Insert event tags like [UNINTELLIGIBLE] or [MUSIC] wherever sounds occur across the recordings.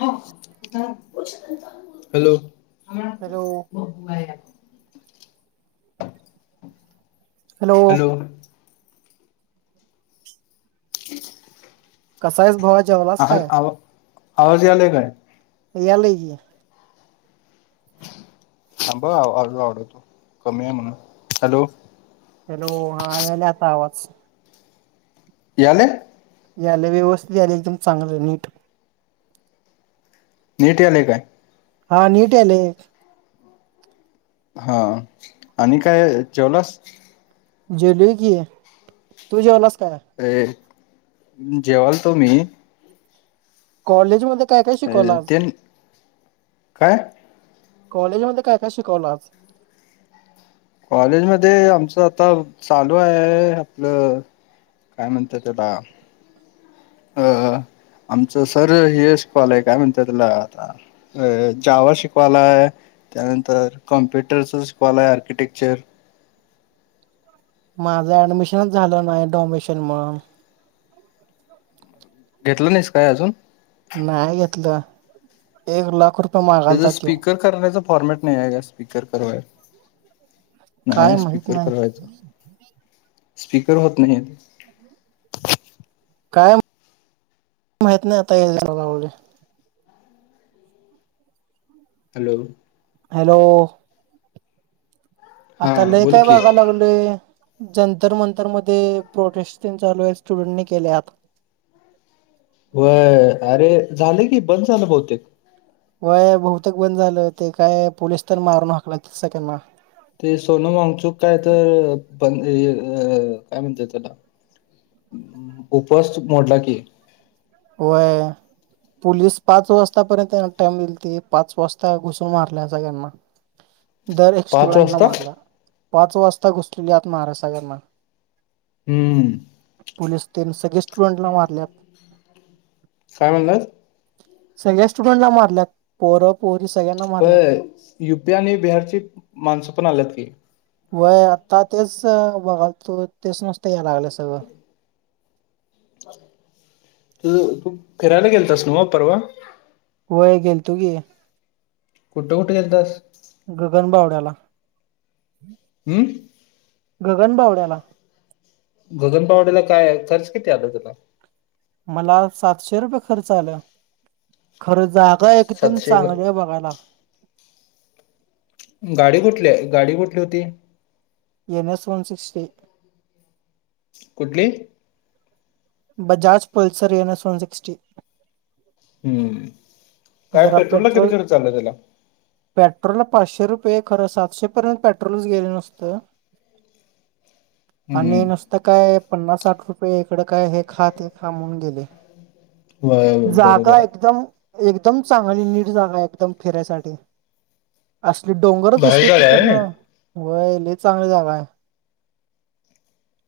Hello. Hello. Hello hello ह. कसा आहेस भवा जेवलास काय? आवाज यायलाय काय? यायलाय की. थांब हा आवाज वाढवतो कमी आहे म्हणून हॅलो. हॅलो हा यायला आता आवाज. यालाय. यालय व्यवस्थित यायलय एकदम चांगलं नीट. नीट यायलेय काय? हा निट यायलेय. हा आणि काय जेवलास? जेवलोय कि, तु जेवलास काय? अ जेवालतो मी. कॉलेज मध्ये काय काय ए शिकवलं आज? ते काय कॉलेज मध्ये काय काय शिकवलाज कॉलेज मध्ये आमचं आता चालू आहे आपलं काय म्हणत्यात त्याला अ आमचं सर हे शिकवालय काय म्हणत्यात त्याला आता. अ ज्यावा शिकवालाय. त्यानंतर कॉम्प्युटरचं शिकवायला आर्किटेक्चर. माझं ऍडमिशनच झालं नाही डोमेशियल म्हणून घेतलं नाहीस काय अजून. नाही घेतलं एक लाख रुपये. हेच मागालता त्यो स्पीकर करण्याच फॉर्मेट नाही आहे का स्पीकर करा. काय नाही माहित स्पीकर नाही करायचा स्पीकर होत नाही. काय माहित नाही आता. [UNINTELLIGIBLE] हॅलो. हॅलो. हा आता लय बोल काय की बघाय लागलोय. जंतर मंतर मध्ये प्रोटेस्ट तेन चालू आहे स्टुडंटनी केल्यात. व्हय अरे झाले की बंद झालं बहुतेक. व्हय बहुतेक बंद झालं ते काय पोलिस तेन मारून हाकलालतीत सगळ्यांना. ते सोनम वांगचूक काय तर अ काय म्हणत्यात त्याला. उपवास मोडला की. व्हय. पोलीस पाच वाजतापर्यंत त्यांना टाइम दिल ते पाच वाजता घुसून मारल्या सगळ्यांना. [INAUDIBLE] दर एक पाच स्टुडंटला वाजता मारला पाच वाजता घुसलेली आत माराय सगळ्यांना. हू! पोलिस तेन सगळे स्टुडंटला मारल्यात. काय म्हणलास? सगळ्या स्टुडंटला मारल्यात, पोरं पोरी सगळ्यांना मारल्यात. होय युपी आणि बिहारची माणसं पण आल्यात की. व्हय आत्ता तेचं बघालतो, तेच नुसत याय लागलं सगळं. तु-तू फिरायला गेल तस नवं परवा? व्हय गेल तो की. कुठं कुठं गेलतास. गगनबावड्याला. हू! गगनबावड्याला. गगनबावड्याला काय आहे, खर्च किती आला तुला? मला सातशे रुपये खर्च आला. खरं जागा एकदम सातशे चांगली आहे बघायला. गाडी कुठलीयं आहे, गाडी कुठली होती? N S one sixty. कुठंली? Bajaj Pulsar N S one sixty. हू! जरा पेट्रोल. त्याला पेट्रोल ला पाचशे रुपये खरं सातशे पर्यंत पेट्रोलच गेलं नुसतं. [INAUDIBLE] आणि नुसतं काय पन्नास साठ रुपये इकडं काय हे खा ते खा म्हणून गेले. ब जागा बरोबर आहे एकदम. एकदम चांगली नीट जागा एकदम फिरायसाठी. असली डोंगरच बाहेर दिसते गाडी आहे होय? तिकडनं व्हय लयं चांगली जागा हाय.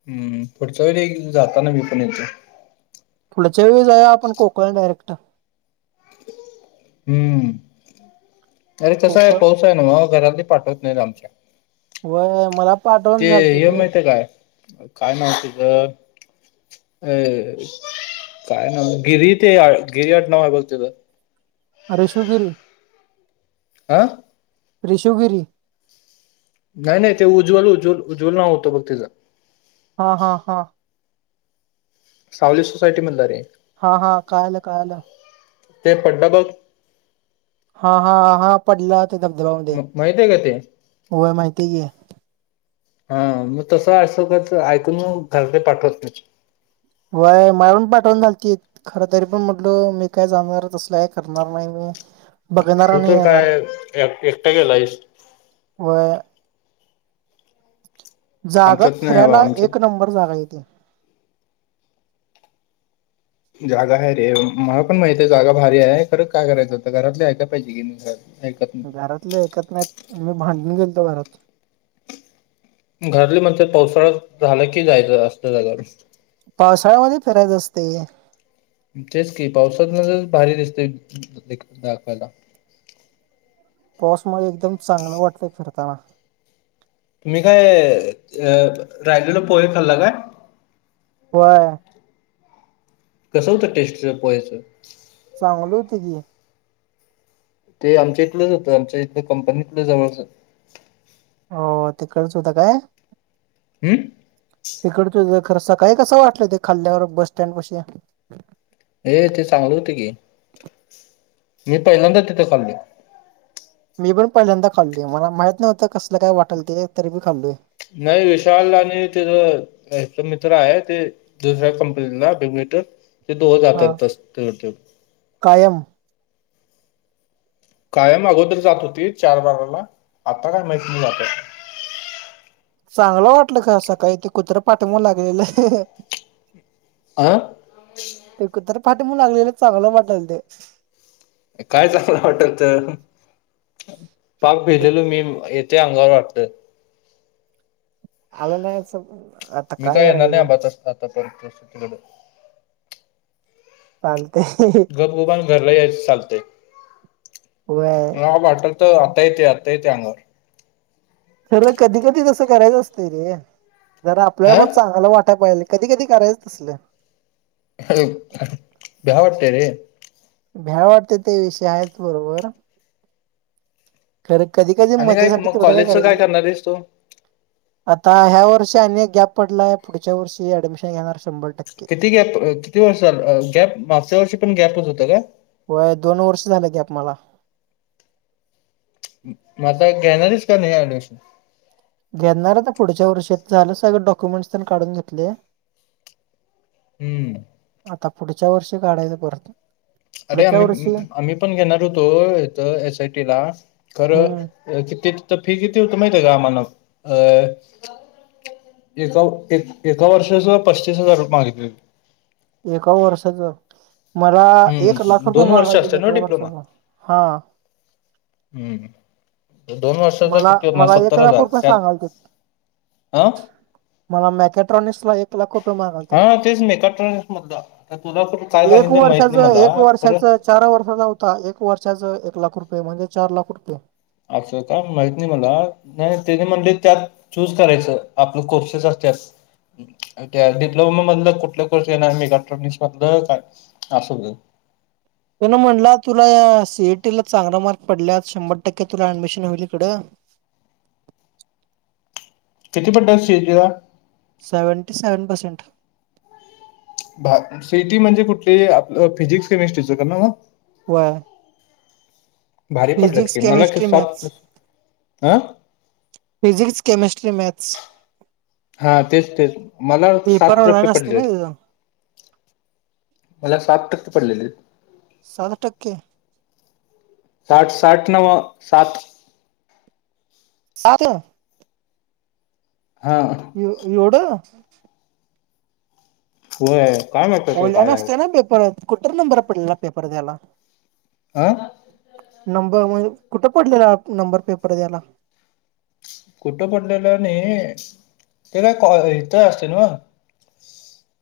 हू पुढच्या वेळी जातांना मी पण येतो. पुढच्या वेळी जाऊं या आपण कोकण डायरेक्ट. हू अरे कसां हे कोकण पाऊस. कसंय नव्ह घरातली पाठवत नाहीतं आमच्या. व्हयं मला पाठवण ते झालतीत ये मी माहित काय, काय नाव तीच? अ काय नाव गिरी ते या गिरीयात नाव बोलते बघ. आरे शिवगिरी. आं! अरे शिवगिरी. नाही नाही ते उज्वल, उज्वल, उज्वल नाव होत बघ तेचं. हा हा हा! सावली सोसायटी मधला रे. हा हा कळालं, कळालं. ते पडलं बघ. हा हा हा पडला ते धबधब्यामदे माहित आहे का ते व्हयं माहिती की. हा म तसं अस कसं ऐकून घरचे पाठवत नही. व्हयं मारून पाठवून घालती. खरं तरी पण म्हटलं मी काय जाणार तसलयं करणार नाही मी. बघणार तू नाही तर काय येणार एक एकटा गेलायस. व्हयं. जागा आमच्यात नाही बा फिरायला एक आमच्यात नंबर जागायं ती. जागा हाय रे मला पण माहितं जागा भारीये खरं काय करायचंत घरातले ऐकाय पाहिजे की नी घरात. घरातले ऐकत नाहीत मी भांडून गेलतो घरात. घरली म्हणत्यात पावसाळा झाला की जायचं असत जरं. पावसाळ्यामध्ये फिरायचं असतंय. तेच की पावसातन लय भारी दिसतयं दाखवायला. पाऊसमुळे एकदम चांगलं वाटतं फिरताना. तुम्ही काय अ रायलेल पोहे खाल्ला काय. होय. कस होत टेस्ट पोयच. चांगलं होत की. ते आमच्या इथलंच होतं आमच्या इथ कंपनीतलं जवळच. हो तीकळच होत का. हम. तिकडं तुझ खर सकाळी कसं वाटलं ते खाल्ल्यावर बस स्टँड पशी. ये ते चांगलं होत की. मी पहिल्यांदा तिथे खाल्लोय. मी पण पहिल्यांदा खाल्ल आहे मला माहित नव्हतं कसलं काय वाटल ते तरीभी खाल्लोय. नाही विशाल आणि त्याच मित्र आहे ते. दुसऱ्या कंपनीला बेगट ते दो हा जातात. [INAUDIBLE] कायम. कायम अगोदर जात होती चार बाराला आता काय मैत नही जातय. चांगलं वाटलं का सकाळी ते कुत्रं पाठीमाग लागलेलं. आं ते कुत्रं पाठमाग लागलेलं चांगलं वाटेल थ. काय चांगलं वाटेल थ पाक भिलेलो मी येते अंगावर. आला नाहीच. मी काय येणार नाही आात आता परत [INAUDIBLE] परिस्थितीकडे. चालत. गपगुपान घरला याच चालतय व्हय म वाटत. आताय आता येते अंगवर तरला कधी कधी तसं करायचं असतंय रे जर आपल्या मग. अं चांगाल वाटा पाहियेल कधी कधी करायचं तसलं. अ ब् भ्या वा्टे रे. भ्याय वाटते ते विषय आहेच बरोबर. र कधी कधी आणि काय मजेसाठी मग तेवढं काय कॉलेजच करायचं. करणार आहेस तू आता ह्या वर्षी आणि एक गॅप पडला आहे पुढच्या वर्षी ऍडमिशन घेणार शंभर टक्के. किती गॅप किती वर्ष झा गॅप मागच्या वर्षी पण गॅपच होत का. हो दोन वर्ष झालं गॅप मला. मग आता घेणारेस का नाही ऍडमिशन. घेणार आता पुढच्या वर्षात झालं सगळं डॉक्युमेंट्स प काढून घेतले. हम्म. आता पुढच्या वर्षी काढायच परत. अरे पुढच्या आम्ही, वर्षी आम्ही पण घेणार होतो इथ एस आय टी ला, हम्म खरंऽ कि तर फी किती होत माहिती आहे का समाधान? अं ऽ एका, एक एका वर्षाचं पस्तीस हजार रुपय मागितलीत. एका वर्षाच,, मला एक लाख हम्म रुपये दोन वर्ष मागायलतीत असते ना एका डिप्लोमा वर्षाच,, हा. हम्म हम्म. दोन वर्षाच मला किती होणार? मला एक सत्तर लाख हजार रुपये त्यात सांगालते अऽ मला मॅकेट्रॉनिक्स आनी एकऽ एक लाख रुपये मागालतीत,, हा तेच मेकाट्रॉनिक्स मधलं आता तुला कुठं काय एक सांगितलं माहित वर्षाच नाही मला एक खरं वर्षाचऽ चार वर्षाचा हुता,, एक वर्षाच एक लाख रुपय म्हणजे चार लाख रुपय. असं का माहीत नाही मला,, नाही तेनी म्हणले त्यातऽ चूस करायचं, आपलं कोर्सेस असत्यात. त्या डिप्लोमा मधलं कुठल्या कोर्स येणार इलेक्ट्रॉनिक्स मधलं काय, असं हुतय. ते न म्हणला, तुला सी ए टी ला चांगला मार्क पडल्यात, शंभर टक्के तुला ऍडमिशन हुईल इकडं. किती पडल्यात सीएटी ला? Seventy seven percent. C A T म्हणजे कुठली? आप फिजिक्स केमिस्ट्रीच नवं. वय. भारी पडल्यात की, मला तर केमिस्ट्री साठ, मॅथ्स अऽ फिजिक्स केमिस्ट्री मॅथ्स. हा तेच तेच, मला पेपर साठ ऑनलाईन टक्के असते पडलेत. ना तुझं मला साट टक्के पडलेलेत. साठ टक्के. साठ साठ नवं, सात. सातं? हा. एव एवढं! होय. काय माहित ते ओल्यान काय आहे असतय ना पेपर,, कुठं नंबर पडलेला पेपर द्यायला? आंऽ नंबर म्हणजे, कुठं पडलेला नंबर पेपर द्यायला? कुठं पडलेलं नाही, ते काय तर, इथं असतय नवं,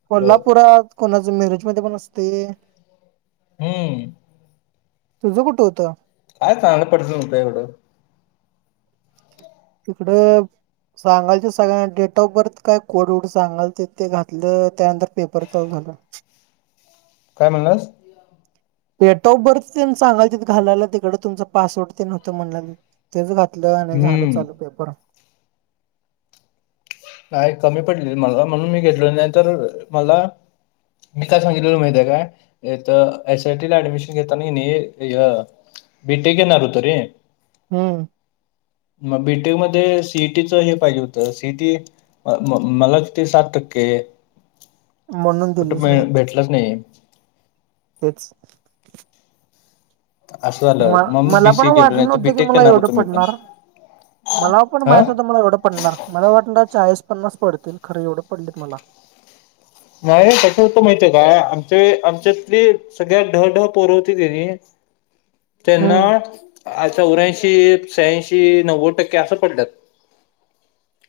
कोल्हापुरात, कोणाचं मिरजमध्ये पण असतय. हम्म. तुझं कुठं होतं? काय चांगलं पडलं तर हुतय एवडं. तिकडंऽ सांगायच ते सगळ्यां, डेट ऑफ बर्थ काय कोड वड सांगालतीत ते ते घातलं, त्यानंतरऽ पेपर चालू झाला. काय म्हणलास? डेट ऑफ बर्थ तेन सांगालतीत घालायला, तिकडं तुमचं पासवर्ड ते होतं म्हणल्यावर. तेच घातलं आणि झालं हम्म चालू पेपर. नाही कमी पडलीत मला, म्हणून मी घेतलो, नाही तर मलाऽ मी का? सांगितलेलो माहित आहे काय? एक एस आय टी ला ऍडमिशन घेताना की नाय! मी ते घेणार होतो रे! हम्म! ! मग बी टेम मध्ये सी ई टी च हे पाहिजे होत. की, मला किती सात टक्के म्हणून कुठ दिलंच नाहीत भेट [UNINTELLIGIBLE] [UNINTELLIGIBLE] तेच! ! असं म झालं मग मी मला पण बीसीए केलो नाही वाटलं तर नव्हतं की? बीटेक मला करणार एवढं होतो मी पण पडणार! मला पण हा माहित होत! मला एवढं पडणार मला वाटल चाळीस पन्नास पडतील खरं एवढं! पडलेत मला नाही कसं! होत माहित आहे काय आमच्या आमच्यातली सगळ्यात ढ ढ पोर होती की नाय त्यांना हम्म चं! ! आ! चोऱ्याऐंशी शहाऐंशी नव्वद टक्के असं पडल्यात!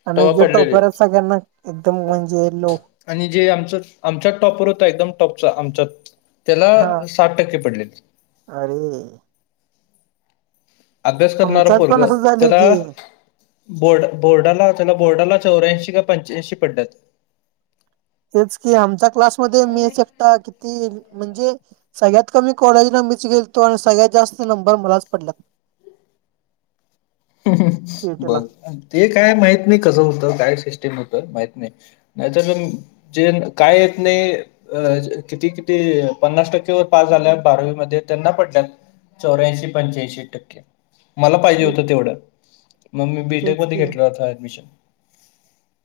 आणि तवा जे पडलेले टॉपर आहेत. सगळ्यांना एकदम म्हणजे लोक आणि जे आमच आमच्यात टॉपवर होता. एकदम टॉपचा आमच्यात हा त्याला साठ टक्के पडलेत अरे! ! अभ्यास करणारं आमच्यात पोरग पण असं झाले त्याला की बोर्ड बोर्डाला त्याला बोर्डाला चौऱ्याऐंशी का? पंच्याऐंशी पडल्यात! तेच कि? आमच्या क्लासमध्ये मीच एकटा किती म्हणजे सगळ्यात कमी कॉलेजला मीच गेेलतो, आणि सगळ्यात जास्त नंबर मलाच पडल्यात. हं! हं! सीईटी ला. बघ! ! ते काय माहित नाही कसं होतं काय? सिस्टीम होत माहित नाही नाहीतर जे काय येत नाही? अ किती किती पन्नास टक्केवर पास झाल्या, बारावीमध्येध्ये त्यांना पडल्या चौर्याऐंशी पंच्याऐंशी टक्के! ! मला पाहिजे तेच होत तेवढं? मग मी बीटेक तेच मध्ये की घेतलेला होता ऍडमिशन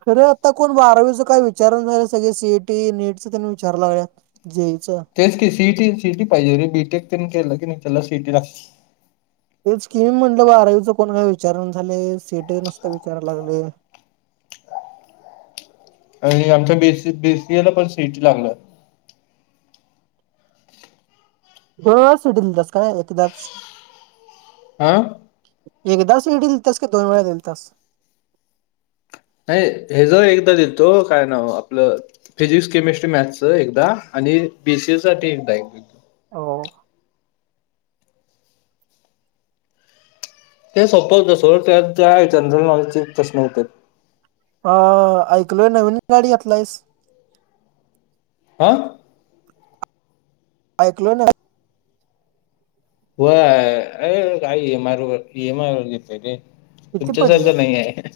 अरे आता कोण? बारावीचं काय विचारण झालं? सगळे सीएटी नीटच त्यांनी विचार लागल्या. जच! ! तेच की सिटी सिटी पाहिजे रे! बीटेक केलं की नाही त्याला सिटी रा ते स्कीम म्हटलं आरयच कोण काही विचार झाले, सीट नसता विचारयला लागले. आणि आमच्या बेसी बीसी एला पण सीट लागलं. हो सुटल तस काय एकदाच. आा! ! एक दास वड दिल तस का? दोन वेळा दिल तास? नाही हे ज एकदा दिलतो काय ना आपलं! ! फिजिक्स केमिस्ट्री मॅथच एकदा, आणि बीसीए साठी एकदा एक. हो! ! ते सोपं होतं सोड त्यात जे आहे जनरल नॉलेजचे, प्रश्न होत. अ! ऐकलोय नवीन गाडी घातलायस! ! हा! ! ऐकलो ना! ! व अ कायमार हेम वेत रे! ! किती पडलं? तुमच्यासारखं नाही आहे!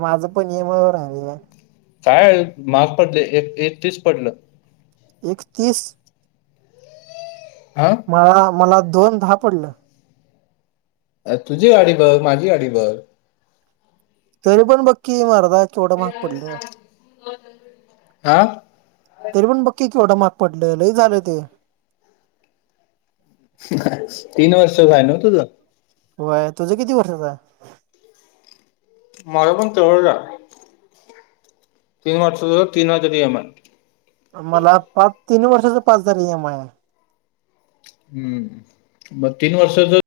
माझं पण येमवर राले का? काय महाग पडले एक एक तीस पडलं. एकतीस. हा! मला मला दोन दहा पडलं. अ तुझी गाडी बघ माझी गाडी बघ. तरी पण बक्की मारदा केवढं महाग पडलं. हा तरी पण बघकी केवढं महाग पडलं लय झालं ते. तीन वर्ष हाय नव तुझं? होय तुझं किती वर्षचा आहे? माझ पण तेवडच. तीन वर्ष तीन हजार इ एम एय. मला पाच तीन वर्षाचा पाच झाला इ एम आय हाय. हम्म मग तीन वर्षाच,